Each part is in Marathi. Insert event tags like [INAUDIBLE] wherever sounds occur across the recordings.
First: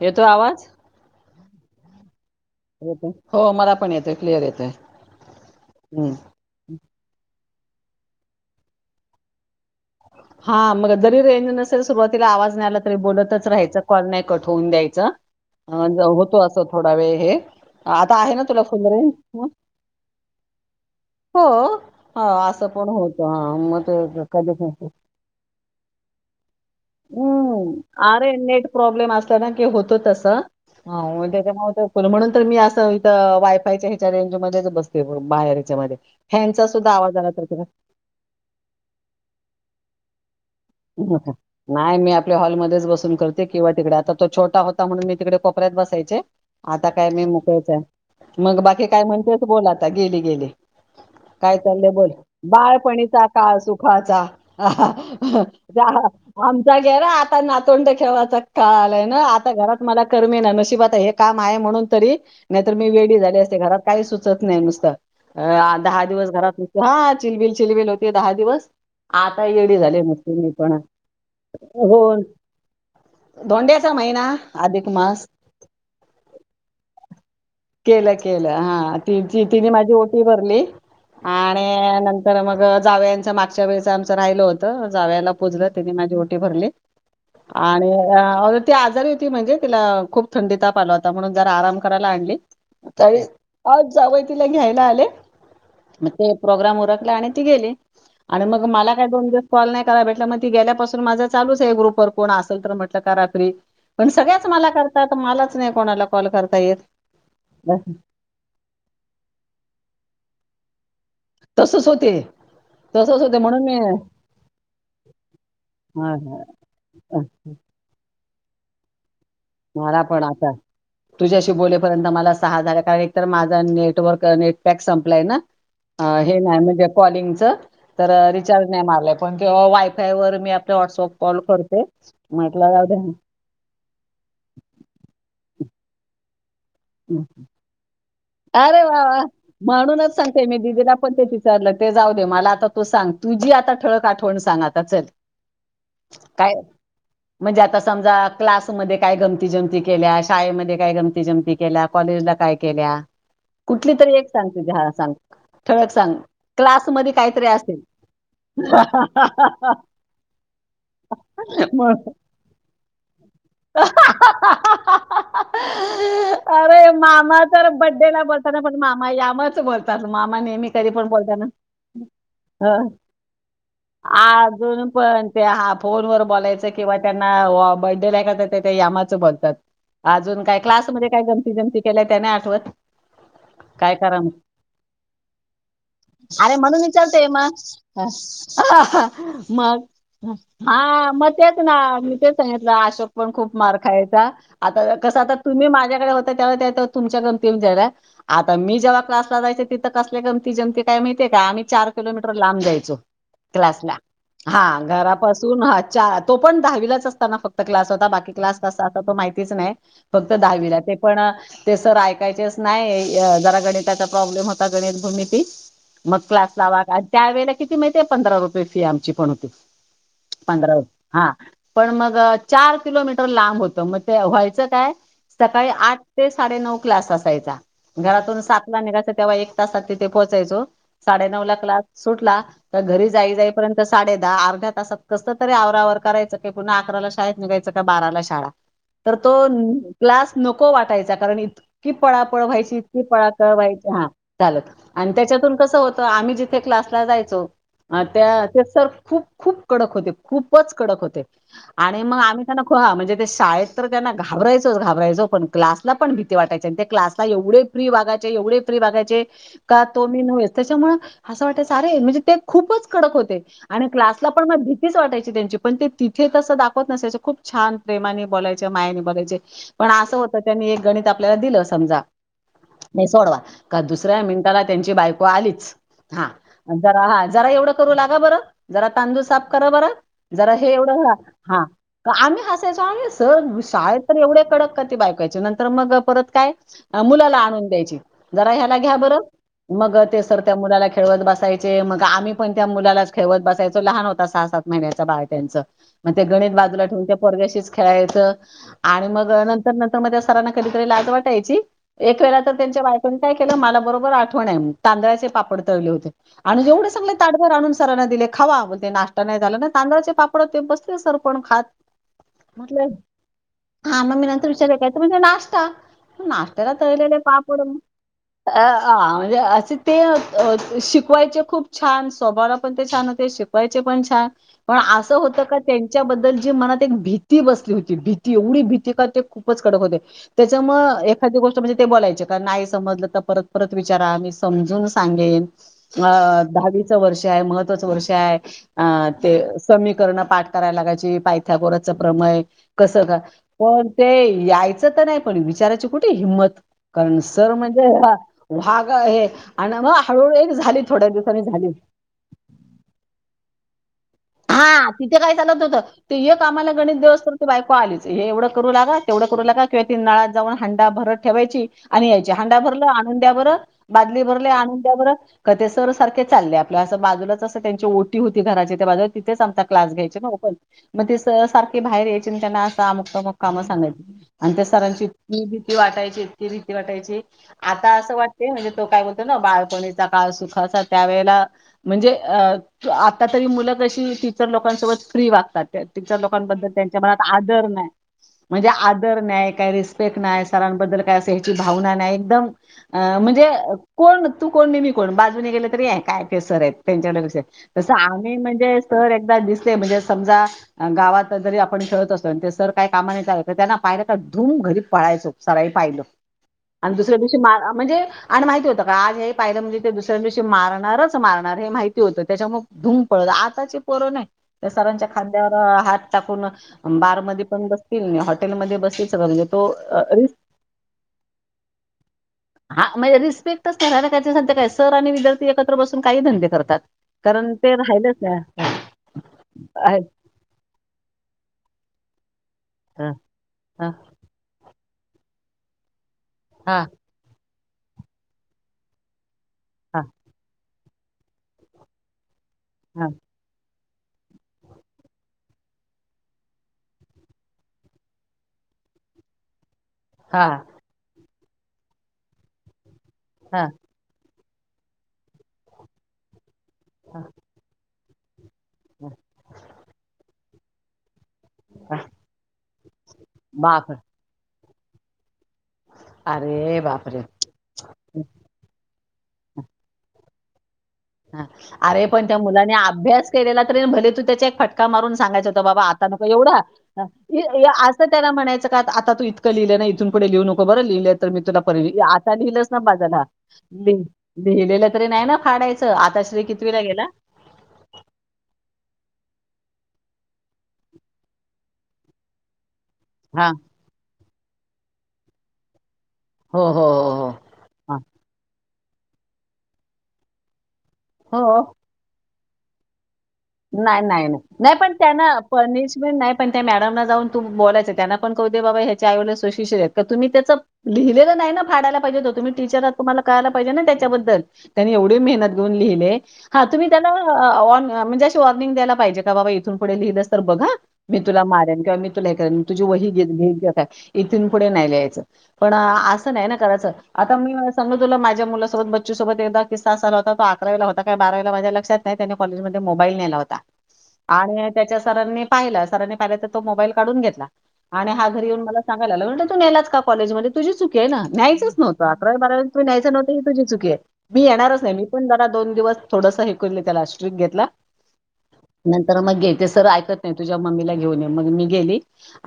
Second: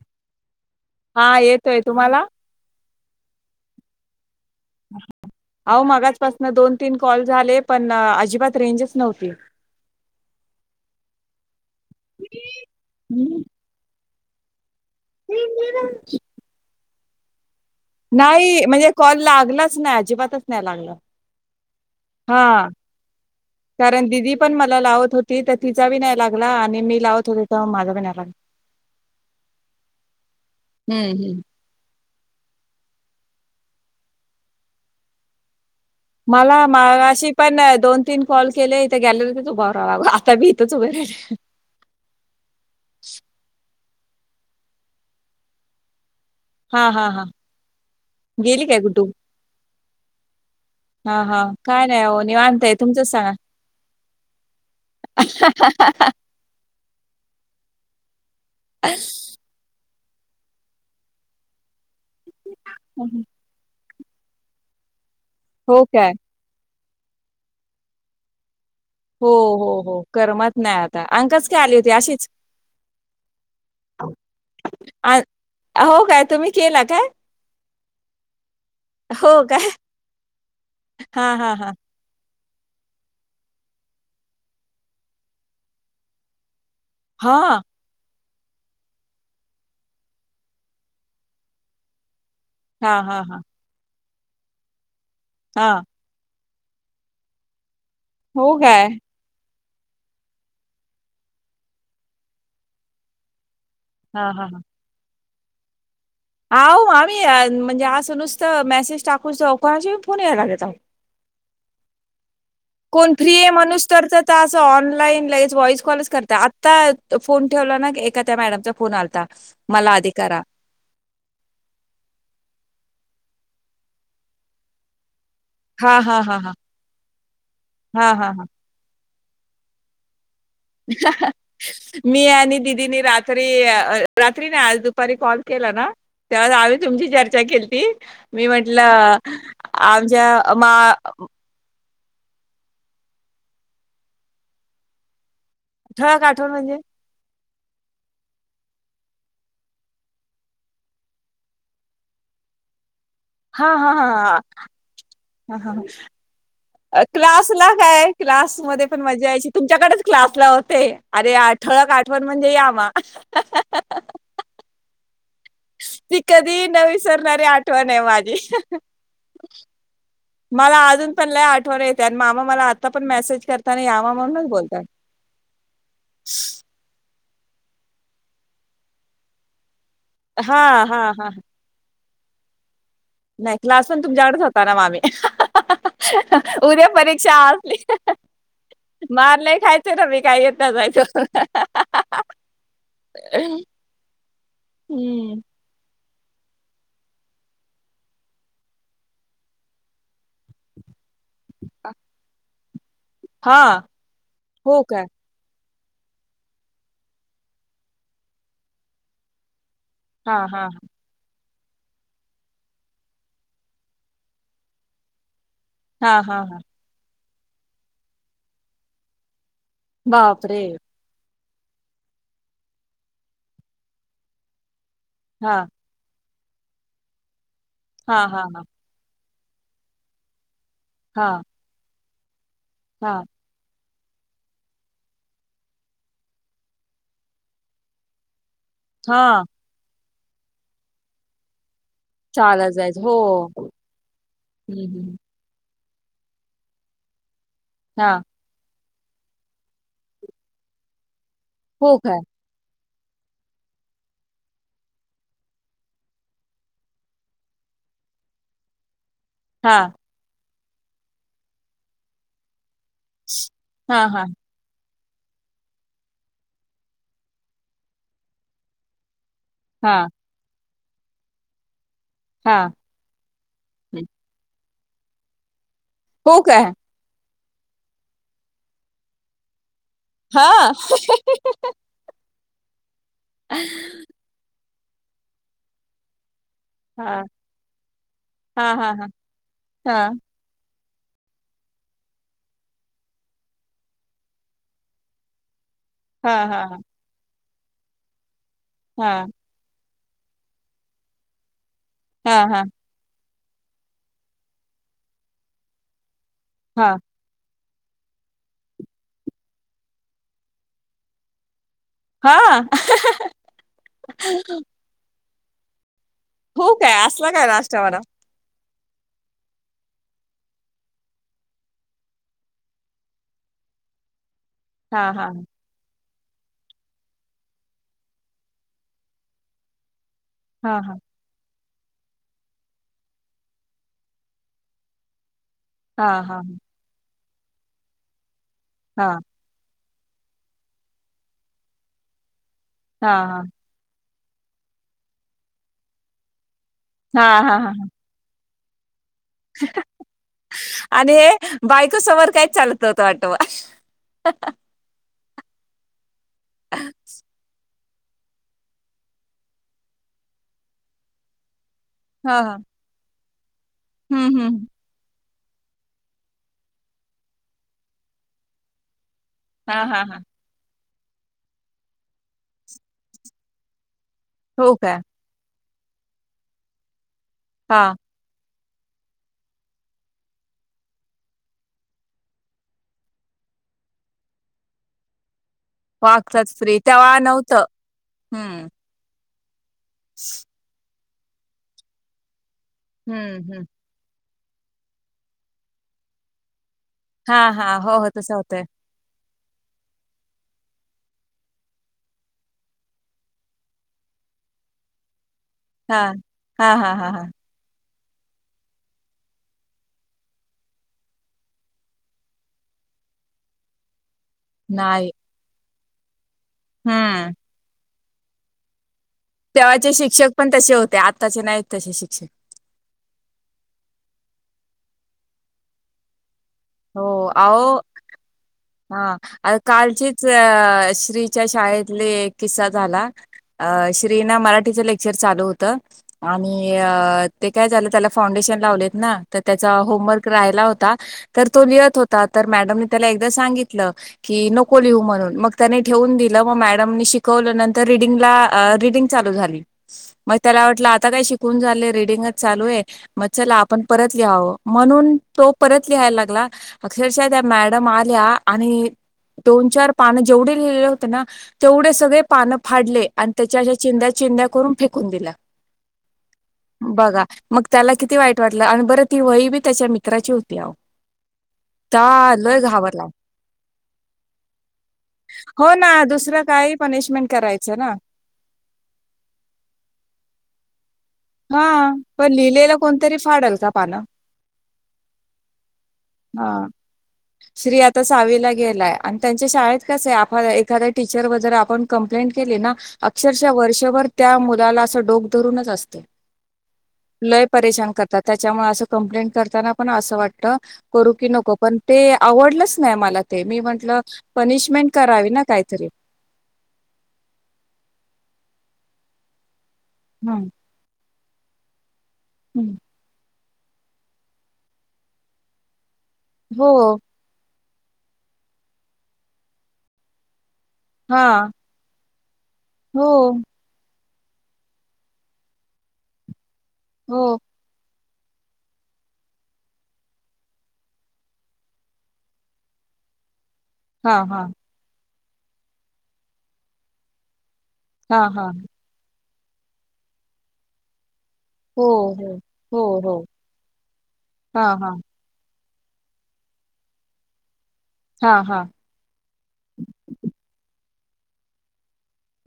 येतोय आवाज? हा येतोय तुम्हाला! हो मला पण येतोय क्लिअर येत अवो मगचपासना दोन तीन कॉल झाले पण अजिबात रेंजच नव्हती. हा मग जरी रेंज नसेल सुरुवातीला आवाज नाही आला तरी बोलतच राहायच कॉल नाही कठ होऊून द्यायचा होतो असं थोडा वेळ हे आता आहे ना तुला नाही फुल म्हणजे रेंज? कॉल मग? लागलाच नाही अजिबातच नाही लागला हो ह असं हा पण होत ह मग कारण ते दिदी पण कधी मला लावत होती तर तिचा बी नाही लागला आणि मी लावत होते तर हम्म माझा बी नाही लागला होत त हम्म हम्म. त्या म्हणून तर मी असं इथं वायफायच्या ह्याच्या रेंज मध्येच बसते बाहेर ह्याच्यामध्ये मला फॅनचा सुद्धा माग आवाज अशी आला तर पण दोन तीन कॉल केले इथे गॅलरीत उभारा लाग आताी नाही मी आपल्या हॉलमध्येध्येच बसून करते किंवा तिकड तर तो छोटा होता म्हणून मी तिकडे कोपऱ्यात बसायचे हा आता काय हा हा मी मोकळेचंय मग गेली बाकी काय गुड्डू? म्हणतेच बोला आता गेली गेली हा हा काय चाललंय नाही बोल हो निवांत आहे तुमचंच बाळपणीचा सांगा. काळ सुखाचा आमचा घेर आता नातोंड खेवाचा काल आहे ना आता घरात मला कर्मी नशिबात आहे हे काम आहे म्हणून तरी नाहीतर मी वेळी झाली असते घरात काही सुचत नाही नुसत हो दहा काय? दिवस घरात हा चिलबिल चिलबिल होती दहा दिवस हो आता येडी हो झाले हो म तु्ही करमत पणा नाही आता अंकच काय आली होती होन अशीच धोंड्याचा महिना अधिक अ मास हो काय तुम्ही केला काय केलं केलं हा हो तिची काय तिने माझी ओटी भरली हा हा आणि हा नंत तर मग जावया यांच्या मागच्या वेळेच आमचं राहिलं होतं जाव्याला प पुजलं तिने माझी ओटी भरली हा आणि ती आजारी होती म्हणजे तिला खूप थंडी ताप आला होता म्हणून जर आराम करायला आणली हा का हा हा आज जावय तिला घ्यायला आले हा ते प्रोग्राम ओरखला आणि ती गेली आणि मग मला काय दोन दिव कॉल नाही करा भेटला मग ती गेल्यापासून माझं चालूच आहे ग्रुप वर कोण असेल तर म्हटलं कराखरी पण सगळ्याच मला करतात मलाच नाही कोणाला कॉल ह करता येत आम्ही म्हणजे आज नुसत मेसेज टाकूो कोणाशी फोन यायला लागेल तसच होते कोण तसच फ्री होते आहे म्हणून मी म्हणूस तर अस ऑनलाईन लगेच व्हॉइस कॉलच हा, करत हा. आता फोन ठेव एका त्या मॅडमचा फोन आता मला पण आता तुझ्याशी बोलेपर्यंत मला सहा झाला कारण तर माझा नेटवर्क नेटपॅक संपलाय ना हा हा हा हे हा नाही म्हणजे कॉलिंगच तर हा हा हा रिचार्ज नाही मारलं पण वायफायवर मी आणि म्हटलं जाऊ दे दिदीनी रात्री आज दुपारी कॉल केला ना तेव्हा तुमची चर्चा केती मी अरे वा म्हंटलं वा म्हणूनच सांगते आमच्या मी मा दिदीला पण तेच विचारलं ते जाऊ दे मला आता तू सांग तुझी आता ठळक आठवण सांग आता चल ठळक आठण काय म्हणजे म्हणजे आता समजा क्लासमध्ये काय गमती जमती केल्या शाळेमध्ये काय गमती जमती केल्या कॉलेजला काय केल्या हा हा कुठली तरी एक सांग तुझी हा सांग हा ठळक सांग. क्लासमध्ये काहीतरी क्लासला असेल. काय क्लास मध्ये पण मजा यायची तुमच्याकडेच क्लास होते अरे आठळक मग आठवण म्हणजे या म [INAUDIBLE] मामा विसरणारी तर आठवण आहे बड्डे ला माझी बोलताना पण मामा यामाच बोलतात मामा नेहमी मला कधी पण अजून लय बोलताना आठवण येते आणि मामा मला ह आता पण मेसेज करताना यामा म्हणूनच बोलतात अजून पण ते हा फोन वर बोलायच किंवा बच बतात अज का हा क्ला हा का हा केय त्याने आठवत नाही क्लास काय पण करावं तुमच्याकडेच होता ना मामी अरे म्हणून उद्या विचारतेय परीक्षा मग असली मार नाही मग खायचे ना मी काय येत हा जायचं मग तेच ना मी तेच सांगितलं अशोक पण खूप मार खायचा आता कस आता हम्म. तुम्ही माझ्याकडे हो तुमच्या गमती जाय आता मी जेव्हा क्लासला जायच तिथं कसल्या गमती गमती काय माहि आम्ही चार किलोमीटर लांबयचो हा क्लासला हा हो काय घरापासून च तो पण दहावीलाच असताना फक्त क्लास होता बाकी क्लास कसा असता तो माहितीच नाही फक्त हा हा दहावीला ते पण ते सर ऐकायचेच नाही जरा गणिताचा प्रॉब्लेम होता गणित भूमिती मग हा हा क्लास हा लावा आणि त्या ववेळेला किती माहिती पंधरा रुपये फी आमची पण होती बापरे पंधरा हा पण मग चार किलोमीटर लांब होतं मग ते व्हायचं काय हा सकाळी आठ ते साडे नऊ क्लास असायचा हा घरातून हा हा सातला निघायच तेव्हा एक तासात तिथे पोहोचायचो साडे हा नऊ ला क्लास सुटला तर घरी हा जाई जाईपर्यंत तर साडे दहा अर्ध्या तासात कसं तरी आवरावर करायचं क पुन्हा अकराला शाळेत निघायचं का बाराला शाळा तर तो हा क्लास नको वाटायचा कारण इ इतकी पळा पळ चालत व्हायची जायचं इतकी हो पळा पळ व्हायची हा झालत हम्म, आणि हम्म. त्यांच्यातून कसं होत आम्ही जिथे क्लासला जायचो हा त्या ते स खूप खूप कडक होते खूपच कडक होते हो आणि मग काय आम्ही त्यांना ह म्हणजे ते शाळेत तर त्यांना घाबरायचोच घाबरायचो पण क्लासला पण भीती वाटायची आणि त्या क्लासला एवढे फ्री वागायचे एवढे फ्री वागायचे हा का तो मी नव्हेच त्यांच्यामुळे असं वाटायचं म्हणजे ते खूपच कडक होते आणि हा हा क्लासला पण भीतीच वाटायची त्यांची पण ते तिथे तसं दाखवत नसायचं खूप छान प्रेमाने बोलायचे मायाने बोलायचे पण हा असं होत त्यांनी एक गणित आपल्याला दिलं समजा हा नाही सोडवा का हम्म. दुसऱ्या मिनिटाला त्यांची बायको आलीच हा हो काय जरा हा जरा एवढं करू लागा बरं जरा तांदूळ साफ करा बरं हा जरा हे एवढं हा आम्ही हस शाळेत तर एवढ्या कडक क ते बायकायचे नंतर मग परत काय हा मुलाला आणून द्यायची जरा हा ह्याला हा घ्या हा बरं मग हा ते सर त्या मुलाला खेळवत बसायचे मग आम्ही पण त्या मुलालाच खेळत बसायचो लहान होता सहा सात महिन्याचा बाळ त्यांचा मग ते हा गणित हा बाजूला ठेवून त्या परग्याशीच खेळायचं आणि हा मग नंतर कधीतरी लाज वाटायची एक वेळ हा तर त्यांच्या बायकोनी काय मला बरोबर आठवण आहे तांदळा्याचे पापड तळले होते आणि हा जेवढे ताटभर आणले सरांना दिले खावा ते नाश्ता नाही झाला ना तांदळाचे पापड ते बसले सर पण खात हा हा म्हटलं हा मग ममी नंतर विचारययच म्हणजे नाश्ता नाश्त्याला हो काय तळलेले असला काय पापड नाश्ता मला अ म्हणजे असे ते शिकवायचे खूप छान स्वभाला पण ते छान होते शिक शिकवायचे पण छान पण हा असं हा होतं का त्यांच्याबद्दल जी मनात एक भीती बसली होती भीती एवढी भीती का ते खूप कडक होते हा हा त्यांच्यामुळे एखादी गोष्ट म्हणजे ते बोलायचे का नाही समजलं तर परत परत विचारा मी समजून सांगेन अ हा हा हा दहावीचं वर्ष आहे महत्वाचं वर्ष आहे अ हा ते समीकरण पाठ करायला लागायची पायथ्या गोरचे प्रमये कसं का हा पण ते यायचं तर नाही पण विचाराची कुठे हिंमत कारण हा सर हा म्हणजे वाघ हे आणि मग हळूहळू एक झाली थोड्या आणि हे दिवसाांनी झाली बायको समोर काहीच चालत नव्हतं वाटतं हा तिथे काय चालत होतं त एक आम्हाला गणित देवस्तर बायको आलीच हे एवढं करू लागा तेवढं करू लागा किंवा ती नळात जाऊन हांडा भरत ठेवायची आणि यायचे हां, हांड्या हां. भरलं आणून द्या बरं बादली हं, भरले हं. आणून द्या बरं कथेसर सारखे चालले आपल्या असं बाजूलाच असं त्यांची ओटी होती घराची त्या बाजू तिथेच आम हां, क्लास हां, घ्यायचे हां. ना ओपन मग ते स सारखे बाहेर यायचे म त्यांना असं अमुकतामुक कामं सांगायची आणि त्या हो का? सरांची ती वाटायचेत रीती वाटायचे आता हां. असं वाट म्हणजे तो काय बणतो ना बाळपणीचा काळ सुखाचा त्यावेळेला म्हणजे आता मु अशी टीचर लोकांसोबत फ्री वागतात तच्या वागतात लोकांबद्दल फ्री त्यांच्या तेव्हा मनात नव्हतं. आदर नाही म्हणजे हं, आदर नाही का रिस्पेक्ट नाही सरांबद्दल काय अस ह्याची भावना नाही एकदम हं, म्हणजे हं. कोण तू कोण नेहमी कोण बाजूने गेलं तरी आहे काय केसर आहेत त्यांच्या क हां, हां. तसं हो, हो. आम्ही होतंय. म्हणजे दि म्हणजे समजा गाात जरी आपण खेळत असतो सर काय कामा त्यां धूम घरी पळायचो सराळी पाहिलं हां. हां, आणि हां, हां, दुसऱ्या हां. दिवशी म म्हणजे आणि माहिती होतं का आज हे पाहिलं म्हणजे ते दुसऱ्यां दिवशी मारणारच मारणार हे माहिती होतं त्याच्यामु धूमप आताची पोरो नाही सरांच्या नाही. खांद्यावर हात टाकून बार म हं. पण हॉटेमध्ये बस तेव्हाचे शिक्षक पण तसे होते आताचे नाहीत तसे शिक्षक हा म्हणजे रिस्पेक्टच करा त्याय काय सर आणि विद्यार्थी एकत्र बसून काही धंदे करतात हो, कारण अहो ते राहिलंच का हा कालचीच अ श्रीच्या शाळेतली एक किसा झाला हा श्रीना मराठीचं लेक्चर चालू होत आणि हा ते काय झालं त्याला फाउंडेशन लावलेत ना तर त्याचा होमवर्क राहायला होता तर तो लिहत होता तर मॅडम त्याला एकदा सांगितलं नि म्ह त्या ठे म श रीडिंग चालू झाली मग हा त्याला वाटलं आता काय शिकून झालंय रीडिंगच चालू आहे मग चला हा आपण परत लिहावं म्हणून तो परत लिहायला लागला अक्षरशः त्या मॅडम आल्या आणि दोन चार पानं जेवढे लिहिले होते ना तेवढे सगळे पानं फाडले आणि त्याच्या अशा बाप चिंद्या चिंद्या करून फेकून दिला अरे बापरे बघा मग त्याला किती वाईट वाटलं आणि ब ती वही बी त्याच्या मित्राची होती अ ह अरे पण त्या मुलाने अभ्यास केलेला तरी भले तू त्याचा एक फटका मारून सांगायच होता हो बाबा ना आता दुसरं वढ काही पनिशमेंट करायचं ना असं त्याला म्हणायचं का आता तू इतकं लिहिलं ना इथून क लिहू नको बरं लिहिलं मी तुला हा पर पण आता लिहिलंच लिहिलेलं ना कोणतरी बाजाला फाडल का पानं लिहिलं तरी नाही ना फाडायचं आता श्री हा कितवीला गेला? श्री आता सावीला गेलाय आणि त्यां शाळ क एखा टीचर वगरे आपण कंप्लेंट केली ना अक्षरश हां. वर्षभर त्या मुलाला असं डोक धरूनच असते हो, हो, हो, हो. लय परशान हां. करतात त्याच्यामुळे असं कप्लेट करताना पण अस वाटत करू की नको हो. पण ते आवडलच नाही मला ते मी नाही म्हंटलं नाही नाही नाही पनिशमेंट पण त्यांना करावी ना काहीतरी पनिशमेंट नाही पण त्या मॅडमला जाऊन तू बोलायचं त्यांना पण क ते बाबा ह्याच्या आवड सुशष्य आहेत का तुम् हं त्याच लिहिलेलं नाही ना फायला पाहिजे तुम्ही हं टीचर तुम्हाला तेचा बदल येवडी मेहनत घयुन लिहल्य ह हो तुमि तेला म्हणजे अशी वॉर्निंग दयला पाहिजे का बाबा इथून पुढे लिहिलंस तर बघा मी तुला हां मारेन किंवा तुला हे तुझी व हो घ इथून पुढे नाही लियचं पण असं नाही करायचं हो आता मी समज तुला माझ्या मुलासोबत बच्चसोबत एक किस्सा झाला हो तो अकराला होता का बारावीला माझ्या लक्षात नाही त्यानी कॉजमध्ये मोबाईल नेला होता हां हां आणि त्याच्या सरांनी पाहिला सरांनी पाहिलं तर तो मोबाईल काढून घेतला आणि हां हा घरी हां येऊन मला सांगायला लाला म्हट त नेलाच का कॉलेज मध्ये तुझी चुक आहे ना न्यायच हो नवत हो अकरा बारा हो तु् न्यायच हो नव्हतं तुझी चुक आहे मी हां येणारच नाही हां मीण ज दोन दिवस थोडस हे कर त्यालाट्रिक घेतला हां हां नंतर मग गे ते सर ऐकत नाही तुझ्या मम्मीला घेऊन ये मग मी गेली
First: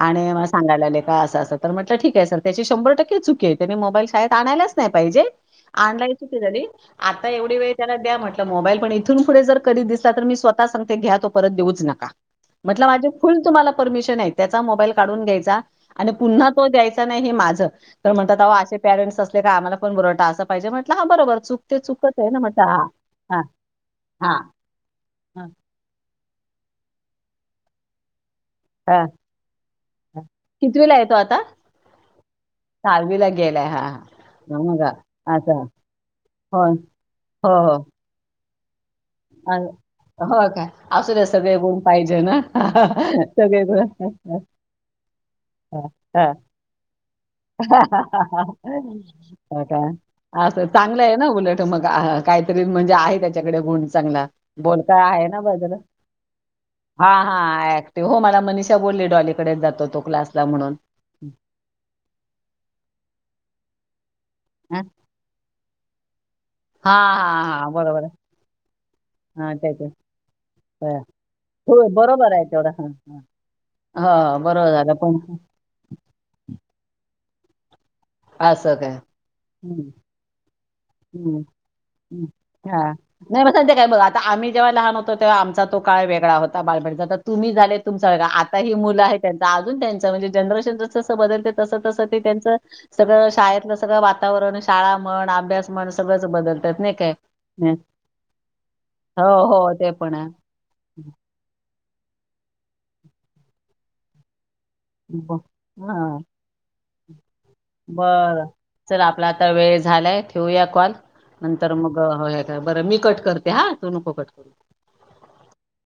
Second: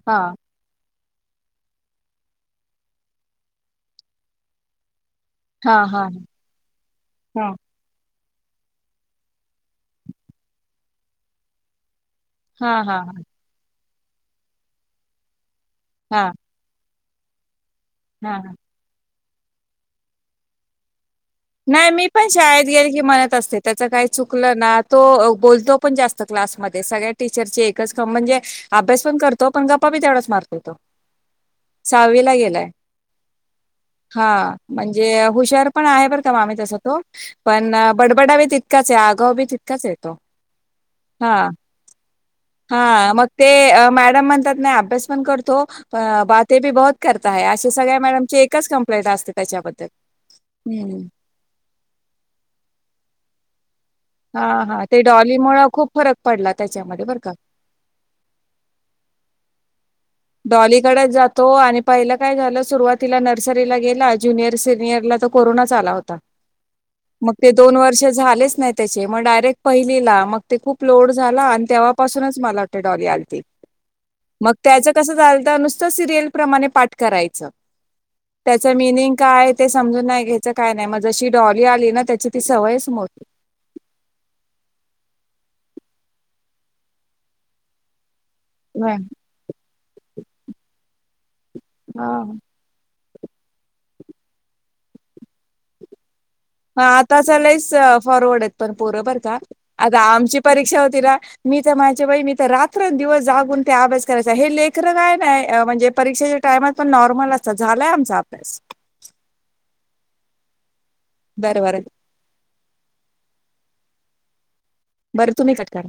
आणि हां मला सांगायला लाग असा अस तर म्हटलं ठीक आहे सर त्याची शंभर टक्के चुकी आहे त्याने मोबाईल शाेत आणायलाच नाही पाहिजे हां हां नलाईन सु झाली आता हां एवढी वेळ त्याला द्या म्हटलं मोबाईल पण इथून पुढे जर कधी दिस [INAUDIBLE] हां हां हां परमिशन आहे त्याचा मोबाईल काढून घ्यायचा आणि हां पुन्हा तो द्यायचा नाही हे माझं तर म्हणतात हां असे पेरेंट्स असले का आम्हाला कोण बरवड अस पाहिजे म्हटलं बरोबर चूक ते नाही मी चूकच पण आहे ना म्हटलं शाळेत हा गेले की म्हणत हां असते त्याच काही हां चुकलं ना तो हां बोलतो पण जास्त क्लासमध्ये सगळ्या टीचरचे एकच काम म्हणजे अभ्यास हां पण करतो पण गप्पा बी हां तेवढाच मारतो तो कितवीला आहे आता साहावीला गेलाय सहावीला गेलाय हां हा हां मग म्हणजे असं हुशर पण आहे बर का बडा हो हो हो ततका अ हो का असू दे सगळे गुण पाहिजे ना सगळे [INAUDIBLE] गुण मॅडम म्हणतात ना अभ्यास पण करतो हां बााते बी बत करता आहे अशे सगळ्या मॅडमची एकच हां कंप्लेंट असते हो का? असं त्याच्याबद्दल् चांगलं आहे ना उलट मग काहीतरी म्हणजे आहे त्याच्याकडे गं चांगला हा हा ते बोलता आहे ना डॉलीमुळे बजर खूप फरक पडला त्याच्यामध्ये हा बरं का हा ऍक्टिव हो मला मनीषा बोलली डॉल डे जातो तो क्लासला म्हणून डॉलीकडेच जातो आणि पहिलं काय झालं सुरुवातीला नर्सरीला गेला हा हो हा हा दो हा, वर् बरोबर आहे. झा त्याचे मग हा डायरेक्ट त्याचे पहिलीला मग हा. हो व कसं बरोबर आहे तेवढं हा हा. हो बरोबर झालं पण झालत नुसतं सिरियल प्रमाणे पाठ करायचं त्याच मिनिंग कायय ते समजून नाही घ्यायच ह् सवयच हा मोठी. नाही ते काय बघा आता आम्ही जेव्हा लहान होतो तेव्हा आमचा तो काळ वेगळा होता बालबेचा तुम्ही झाले त आता ही मुलं आहे त्यांच अजून त्यांच म्हणजे जनरेशन जस जस बदलते तस तस ते हा. त्यांच सगळं शाळेतलं सगळं वातावरण शाळा म्हण अभ्यास म्हण सगळं हा आता चलाच फॉरवर्ड आहेत पण बरोबर हो का हो ते आता पण आहे. आमची परीक्षा होती ना मी तर माझ मी तर रात्र दिवस जागून ते अभ्यास करायचा हे ले ं काय नाही म्हणजे हां परीक्षेच्या टायमात पण नॉर्मल असतात झालाय आमचा बरं अभ्यास चल आपला आता वेळ झालाय ठेवूया ल बरं नंतर बरं मग काय बर मी कट करते हा तू नको कट करू बरं तुम्ही कटकार